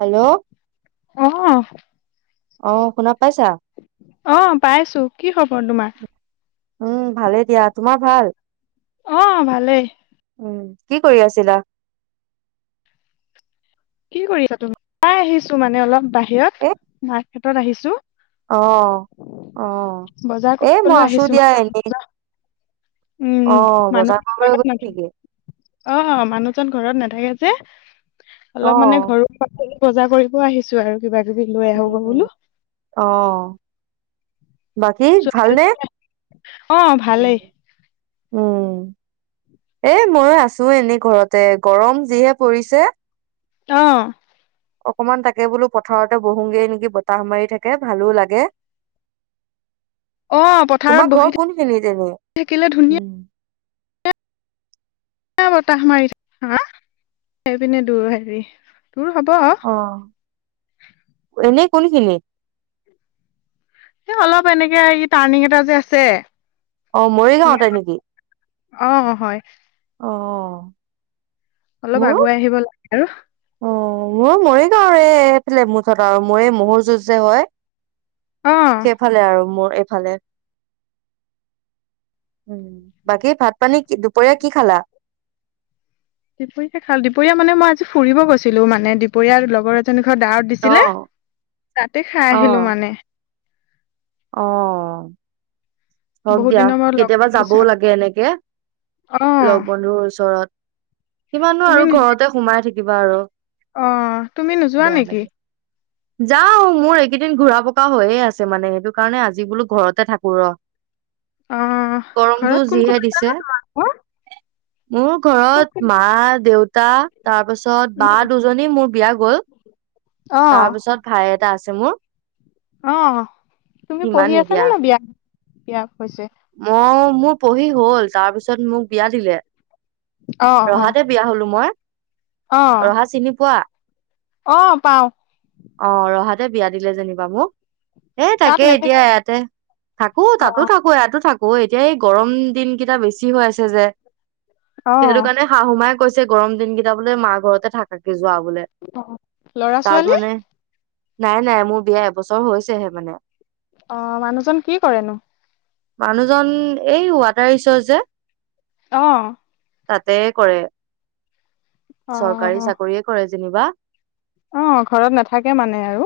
Hello! অ', অ' শুনা পাইছা অ' পাইছো কি খবৰ তোমাৰ? উম, ভালেই দিয়া তোমাৰ ভাল? অ' ভালেই। উম কি কৰি আছিলা? কি কৰিছা তুমি? ওলাই আহিছো মানে অলপ বাহিৰত এ মাৰ্কেটত আহিছোঁ। অ', অ' বজাৰ এ মই কৰিবলৈ আছো আহিছো দিয়া মানে এনেই। বজাৰ- উম, অ বজাৰ মানুহৰ কৰিবলৈ ঘৰত গল নেকি? অ' মানু [unintelligible] ঘৰত নাথাকে যে, অ অলপ মানে ঘৰুৱা পাচলি বজাৰ কৰিব আহিছোঁ আৰু। কিবা- কিবি লৈ আহোঁ উম [unintelligible] উম বোলো। অ বাকী ছোৱালী- ভালনে? অ', উম, ভালেই উম। এ মইয়ো আছো এনেই ঘৰতে গৰম যিহে পৰিছে। অহ। অকমান তাকে বোলো পথাৰতে বহুগে নেকি, বতাহ মাৰি থাকে ভালো লাগে। অ', পথাৰত তোমাৰ বহি ঘৰ কোনখিনিত এনে? থাকিলে উম ধুনীয়া এ বতাহ মাৰি থাক হা সেইপিনে দূৰ হেৰি। দূৰ হ'ব আহ, এনে কোনখিনিত? এ অলপ এনেকে আহি টাৰ্ণিং এটা যে আছে। অহ মৰিগাঁৱতে নেকি? অ', হয় অহ। অলপ আগুৱাই আহিব লাগে আৰু অ মোৰ মৰিগাঁওৰে এফালে মুঠত আও মোৰ এই মহৰ যুঁজ যে হয়। অ সেইফালে আৰু মোৰ এইফালে। বাকী ভাত পানী দুপৰীয়া কি খালা? দুপৰীয়া খালোঁ। দুপৰীয়া মানে মই আজি ফুৰিব গৈছিলো মানে দুপৰীয়া লগৰ এজনী ঘৰত ডাৱত অ দিছিলে। তাতে খাই অ আহিলো মানে। অ, হওক বহুত দিয়া, দিনৰ মূৰত লগ কেতিয়াবা পাইছো যাবও লাগে এনেকে। অ লগ বন্ধুৰ ওচৰত কিমাননো তুমি আৰু নিজে ঘৰতে সোমাই থাকিবা আৰু। অ, তুমি নোযোৱা বেয়া নেকি? লাগে যাও, মোৰ এইকেইদিন ঘুৰা পকা হৈয়ে আছে মানে সেইটো কাৰণে আজি বোলো ঘৰতে থাকো ৰ। অ গৰমটো ঘৰত কোন কোন যিহে আছে নো দিছে। তোমাৰ ঘৰত মোৰ কোন ঘৰত কোন মা দেউ তা তাৰপিছত বা উম দুজনী মোৰ বিয়া গল অ তাৰপিছত ভাই এ টা আছে মোৰ। অ, তুমি সিমান পঢ়ি আছা নে? ন বিয়া- বিয়া হৈছে। ম মোৰ পঢ়ি হল। তাৰপিছত মোক বিয়া দিলে। অ অ ৰহাতে বিয়া হলো। মই অ ৰহা চিনি পোৱা? অ, পাও। অ, ৰহাতে বিয়া দিলে যেনিবা মোক। এ তাত থাকে। এতিয়া নেথাকে ইয়াতে থাকো অ তাতো থাকো ইয়াতো থাকো। অ, এতিয়া এই গৰম দিনকেইটা বেছি হৈ আছে যে। অ সেইটো কাৰণে শাহু মাক কৈছে গৰম দিনকেইটা বোলে মাৰ ঘৰতে থাকাকে যোৱা বোলে। অ ল'ৰা তাত ছোৱালী মানে, নাই- নাই মোৰ বিয়া এবছৰ হৈছেহে মানে। অ, মানুহজন কি কৰেনো? মানুহজন এই ৱাটাৰ ৰিচৰ্চ যে, অ। তাতে কৰে। অ চৰকাৰী- চাকৰিয়ে কৰে যেনিবা। অ। ঘৰত নাথাকে মানে আৰু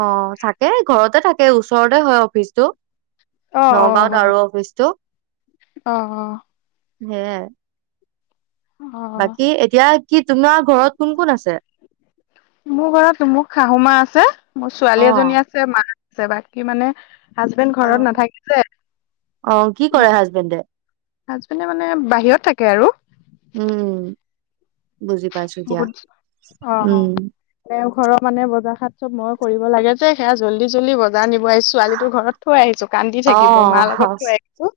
অ, থাকে ঘৰতে থাকে। তেই ওচৰতে হয় অফিচটো, অ নগাঁওত হয় আৰু অফিচটো। অ- অ। হেয়া। অ বাকী এতিয়া কি তোমাৰ ঘৰত কোন- কোন আছে? মোৰ ঘৰত মোৰ শাহু মা আছে, মোৰ অ ছোৱালী এজনী আছে মা। বাকী মানে হাজবেণ্ড অ ঘৰত নাথাকি যে অ কি কৰে হাজবেণ্ডে হাজবেণ্ডে মানে বাহিৰত থাকে আৰু। উম, বুজি পাইছো দিয়া। বহুত অ অ উম, তেওঁ ঘৰৰ মানে বজাৰাত চব মই কৰিব লাগে যে। সেয়া জল্দি- জল্দি বজাৰ নিব আহিছো। ছোৱালী ঘৰত থৈ আহিছো। কান্দি অ থাকিব মাৰ লগত থৈ আহিছোঁ।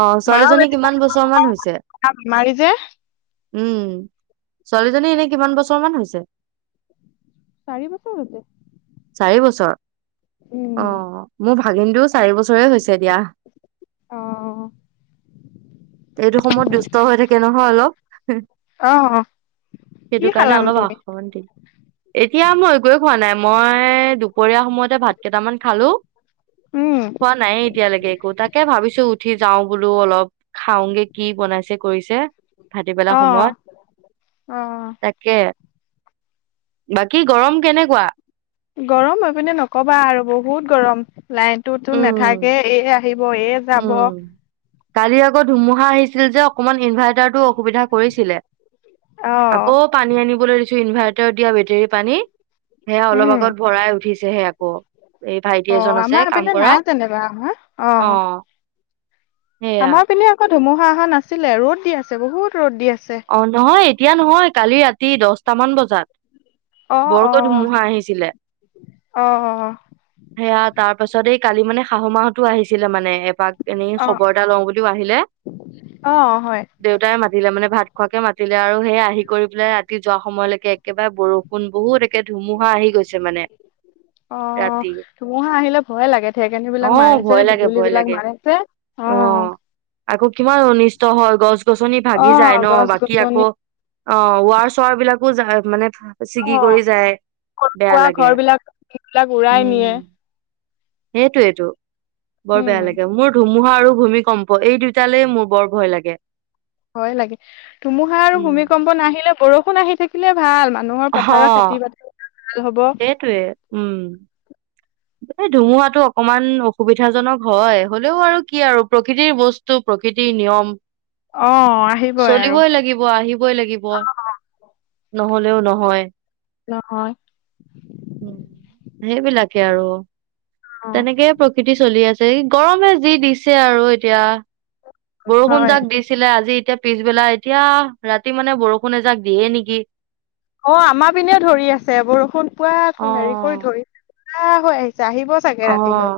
অ, ছোৱালীজনী কিমান বছৰ মান হৈছে? বেমাৰী যে উম। ছোৱালীজনী এনে কিমান বছৰ মান হৈছে চাৰি বছৰ হৈছে। চাৰি বছৰ অ উম মোৰ ভাগিনটোও চাৰি বছৰে হৈছে দিয়া অ এইটো সময়ত দুষ্ট হৈ থাকে নহয় অলপ অ কি সেইটো কাৰণে খালানো অলপ তুমি আসমণ দিিল এতিয়া মই এক খোৱা নাই মই মই দুপৰীয়া সময়তে ভাত কেইটামান খালো উম খোৱা নাইে এতিয়ালৈকে একো তাকে ভাবিছো উঠি যাওঁ বোলো অলপ খাওঁগে কি বনাইছে কৰিছে ভাট পেলা অ সময়ত অ তাকে বাকী গৰম কেনেকুৱা গৰম হৈ পিনে নকবা আৰু বহুত গৰম লাইনতটোতো নাথাকে উম এই আহিব এ যাব উম কালি আগত ধুমুহা আহিছিল যে অকমান ইনভাৰ্ট ো অসুবিধা কৰিছিলে অ আকৌ পানী আনিবলৈ কিছু ইনভাৰ্টাৰ দিয়া বেটেৰী পানী সেয়া অলপ উম আগত ভৰাই উঠিছেহে আকৌ এই ভাইটি এজন আছে কাম পিনে কৰা নাই যেনিবা অ আহা সেয়া আমাৰ পিনে আকৌ ধুমুহা অহা নাছিলে ৰ'দ দি আছে বহুত ৰ'দ দি আছে অ নহয় এতিয়া নহয় কালি ৰাতি দহটামান বজাত অ বৰক অ ধুমুহা আহিছিলে অ সেয়া তাৰ পাছত এই কালি মানে শাহু মাহতো আহিছিলে মানে পাক এনেই অ খবৰ এটা লওঁ বুলিও আহিলে অ হয় দেউতাই মাতিলে মানে ভাত াতিলে আৰু সেই আহি কৰি পেলাই ৰাতি যোৱা সময়লৈকে একেবাৰে বৰষুণ বহুত ধুমুহা আহি গৈছে মানে অ ৰাতি ধুমুহা আহিলে ভয়ে লাগে ঢেৰেকণি বিলাক অ মাৰে যে ভয় লাগে বিজুলী ভয় বিলাক লাগে মাৰে যে অ আকৌ কিমান অনিষ্ট হয় গছ গছনি অ ভাগি যায় ন গছ বাকী গছনি আকৌ অ ৱাৰ চাৰ বিলাকো মানে অ ছিগি কৰি যায় সৰু বেয়া সুৰা লাগে ঘৰ বিলাক বিলাক উৰাই নিয়ে উম সেইটোয়েইটো বৰ উম, বেয়া লাগে মোৰ ধুমুহা আৰু ভূমিকম্প এই দুইটালেই মোৰ বৰ ভয় লাগে হয় লাগে ধুমুহা আৰু উম। ভূমিকম্প ন আহিলে বৰষুণ আহি থাকিলে ভাল মান মানুহৰ অ পথাৰৰ খেতি বাতি ভাল হ'ব সেইটোৱে উম। এই ধুমুহটো অকমান অসুবিধাজনক হয় হলেও আৰু কি আৰু প্ৰকৃতিৰ বস্তু প্ৰকৃ প্ৰকৃতি নিয়ম অ', আহিবই আৰু। চলিবই লাগিব আহিবই লাগিব নহলেও নহয় নহয় সেইবিলাক আৰু অ', তেনেকে প্ৰকৃতি চলি আছে গৰমে যি দিছে আৰু এতিয়া বৰষুণ হয়। যাক দিছিলে আজি এতিয়া পিছবেলা এতিয়া ৰাতি মানে বৰষুণ এজাক দিয়ে নেকি অ আমাৰ পিনে ধৰি আছে বৰষুণ অ পোৱা হেৰি কৰি ধৰি কুলা হৈ আহিছে আহিব চাগে অ ৰাতিলৈ।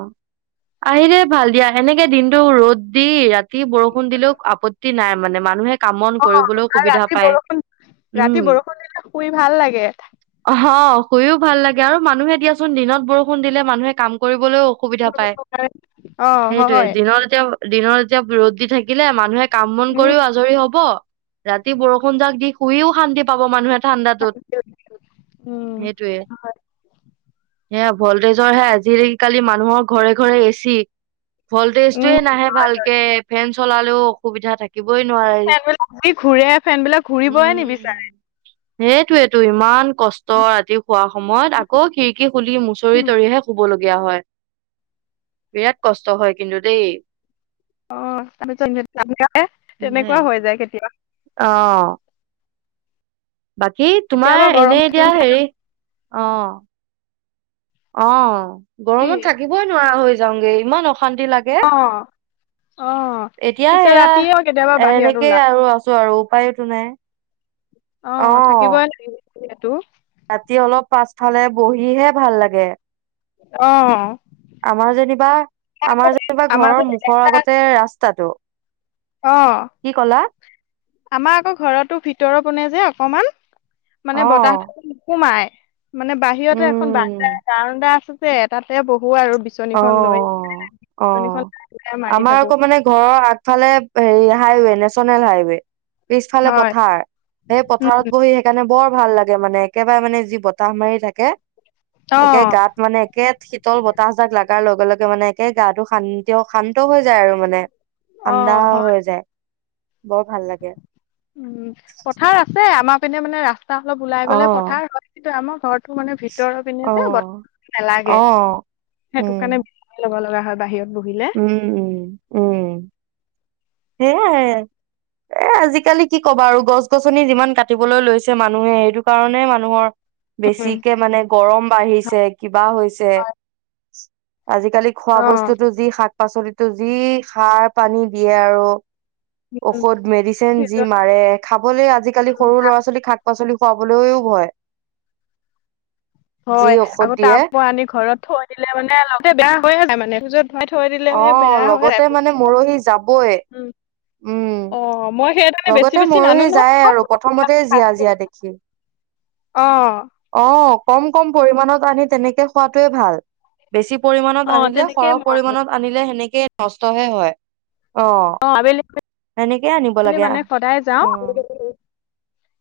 আহি লেই ভাল দিয়া সেনেকে দিনতো ৰ'দ দি ৰাতি বৰষুণ দিলেও আপত্তি নাই মানে মানুহে কামন অ', কৰিবলৈও আৰু সুবিধা ৰাতি পায় বৰষুণ ৰাতি উম বৰষুণ দিলে শুই ভাল লাগে। হা গও ভাল লাগে আৰু মানুহে দিয়াচোন দিনত বৰষুণ দিলে মানুহে কাম কৰিব অসুবিধা পায় অ', সেইটয়ে হয়। দিনৰ এতিয়া দিনৰ যেতিয়া ৰ দি থাকিলে মানুহে কাম বন উম, কৰিও আজৰি হব ৰাতি বৰষুণ যাক দি শুইও শান্তি পাব মানুহে ঠাণ্ডাটোত উম এে ভল্টেজৰ হে আজি কালি মানুহৰ ঘৰে ঘৰে এচি উম, ভল্টেজটয়ে নাহে ভালকে ফেন চলালেও অসুবিধা থাকে থাকিবই নোৱাৰি ফেনবিলাক যি ঘূৰে ফেনবিলাক ঘূৰিবই উম, নিবিচাৰে। সেই টো ইমান কষ্ট ৰাতি শোৱা সময়ত আকৌ খিৰিকি খুলি মুচৰি উম, তৰিহে লগিয়া হয়, বিৰাট কষ্ট হয় কিন্তু দেই। অ' তাৰপিছত তেনেকুৱা সেয়াই। হৈ যায় কেতিয়া অ', বাকী কেতিয়াবা তোমাৰ এনে গৰম থাকিব এতিয়া হেৰি অ', অ', কি গৰমত থাকিবই নোৱাৰা হৈ যাওঁগে ইমান অশান্তি লাগে। অ অ এতিয়া পিছে এয়া ৰাতিয়েও কেতিয়াবা বাহিৰত এনেকেই ওলা আৰু আছোঁ আৰু উপায়তো নাই। অ', থাকিবই লাগিবটো। ৰাতি অলপ পাছফালে বহিহে ভাল লাগে। অ', আমাৰ যেনিবা আমাৰ যেনিবা আমাৰ ঘৰৰ যে মুখৰ আগতে ৰাস্তাটো অ', কি কলা? আমাৰ আকৌ ঘৰতো ভিতৰৰ পিনে যে অকমান। অ', মানে বতাহত নোসোমাই। মানে বাহিৰতে এখন বা উম, গাদা আছে যে এটাতে বহ অ', অ', বিচনীখন মাৰি আমাৰ থাকো আকৌ মানে ঘৰৰ আগফালে হেৰি হাইৱে নেচনেল হাইৱে। পিছফালে হয় পথাৰ, সেই উম পথাৰত বহি সেইকাৰণে বৰ ভাল লাগে লাগে মানে একেবাৰে মানে যি বতাহ মাৰি থাকে অ একে গাত মানে একে শীতল বতাহ লাগাৰ লগে লগে মানে একে গাটো শান্তি, শান্ত হৈ যায় আৰু মানে। অ ঠাণ্ডা হয় হৈ যায়। বৰ ভাল লাগে উম, পথাৰ আছে আমাৰ পিনে মানে ৰাস তাহ অলপ ওলাই গ'লে পথাৰ অ', হয় কিন্তু আমাৰ ঘৰটো মানে ভিতৰৰ পিনে যে অ', বতাহ নেলাগে অ', সেইটো কাৰণে উম, বি লব লগা হয় বাহিৰত বহিলে উম, উম, উম, সে এ আজিকালি কি ক'বা আৰু গছ গছনি যিমান কাটিবলৈ লৈছে মানুহে সেইটো কাৰণে মানুহৰ বেছিকে মানে গৰম বাঢ়িছে কিবা হৈছে। আজিকালি খোৱা অ বস্তুটো যি শাক পাচলিটো, যি খাৰ পানী দিয়ে আৰু। ঔষধ মেডিচিন যি মাৰে খাবলৈ আজিকালি সৰু ল'ৰা ছোৱালী শাক পাচলি খুৱাবলৈয়ো ভয়। যি হয় ঔষধ আকৌ দিয়ে তাৰপা আনি ঘৰত থৈ দিলে মানে বেয়া হৈ যায় মানে ভৰাই থৈ দিলে অ সেই বেয়া হৈয়ে যায় লগতে মানে মৰহি যাবই উম, উম অ, মই সেইকাৰণে বেছি লগতে বেছি নানো মৰহি নহয় যায় আৰু প্ৰথমতে জীয়া জীয়া দেখি অ', অ', কম কম পৰিমানত আনি তেনেকে খোৱাটোৱে ভাল। বেছি পৰিমানত অ আনিলে তেনেকেই সৰহ মই আনো পৰিমণত আনিলে সেনেকে নষ্টহে হয়। অ', এনেক মানে সদায় যাওঁ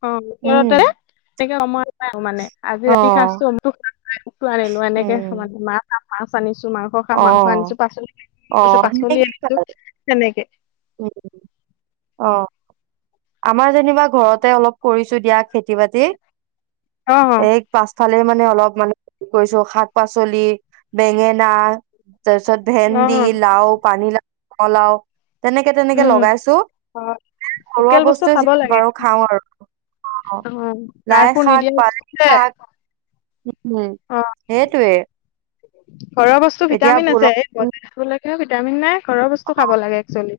অ' ওচৰতে উম, তেনেকে সময় মানে আজি ৰাতি অ', সাঁজটো [unintelligible] আনিলোঁ এনেকে উম, মানে মাছ মাছ আনি মাংস খাম মাংস আনিছোঁ অ', পাচলি কৈছে অ' পাচলি আনিছো তেনেকে উম', অ', আমাৰ যেনিবা ঘৰতে অলপ কৰিছোঁ দিয়া খেতি-বাতি অ ফালে মানে অলপ মানে কি কৰিছোঁ শাক পাচলি বেঙেনা তাৰ পিছত অ ভেন্দি লাও, পানী লাও, ৰঙা লাও তেনেকে তেনেকে উম লগাইছোঁ অ ঘৰুৱা লোকেল বস্তু বস্তুৱে খাব যি লাগে পাৰোঁ খাও আৰু। অ সাৰ লাই সুৰ শাক নিদিয়া বস্তু পালেং যে শাক। উম, সেইটোৱে। ঘৰৱা বস্তু এতিয়া ভিটামিন আছে এই বজাৰবিলাকে ভিটামিন নাই। ঘৰৰ বস্তু খাব লাগে একচুৱেলি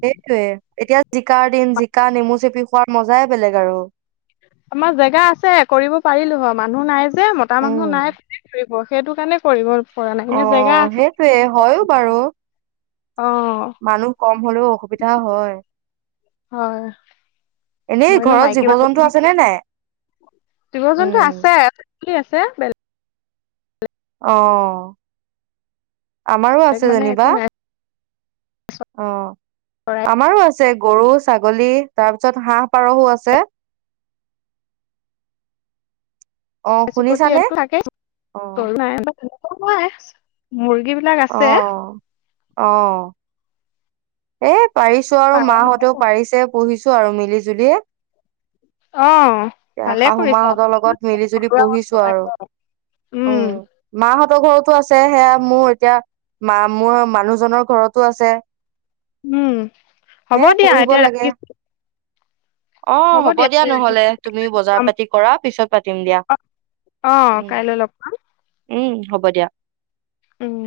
সেইটোযৱে এতিয়া জিকাৰ দিন জিকা নেমু চেপি খোৱাত মজায়ে বেলেগ আৰু। আমাৰ জেগা আছে কৰিব পাৰিলো হ মানুহ নাই যে মতা উম। মানুহ নাই কোনে কৰিব সেইটো কাৰণে কৰিবৰ অ সেইটোৱে হয়ো বাৰু। অ মানুহ কম হলেও অসুবিধা হয়। হয়। এনেই মইনো ঘৰত মাইকী জীৱ জন্তু আছে নে [unintelligible] নাই? জীৱ-জন্তু উম আছে। চলি আছে বেলে অ। আমাৰো বেলেগ আছে মানে একো যেনিবা নাই অহ। চৰাই আমাৰো আছে গৰু-ছাগলী তাৰপাছত হাঁহ-পাৰসো আছে। অ চিকতিটো শুনিছানে? ইয়াটো থাকেই, অ গৰু নাই [unintelligible] [unintelligible] নাই মুৰ্গী বিলাক অ আছে। অ এ পাৰিছো আৰু পাৰ মাহঁতেও লগত পাৰিছে পুহিছ আৰু মিলি জুলিয়ে। অ। এতিয়া ভালে শাহু কৰিছা মাহঁতৰ লগত মিলি জুলি ঘৰুৱা বস্তু পহিছো আৰু। লাগে উম মাহঁতৰ ঘৰত টো আছে, সেয়া মোৰ এতিয়া মা মোৱে মানুহজনৰ ঘৰতো আছে। উম হ'ব হে দিয়া পঢ়িব এতিয়া লাগে ৰাখিছ অ হ'ব দিয়া নহলে। তুমি বজাৰ পাতি কৰা পিছত পাতিম দিয়া। অ অ উম, কাইলৈ লগ পাম উ। উম হ'ব দিয়া। উম।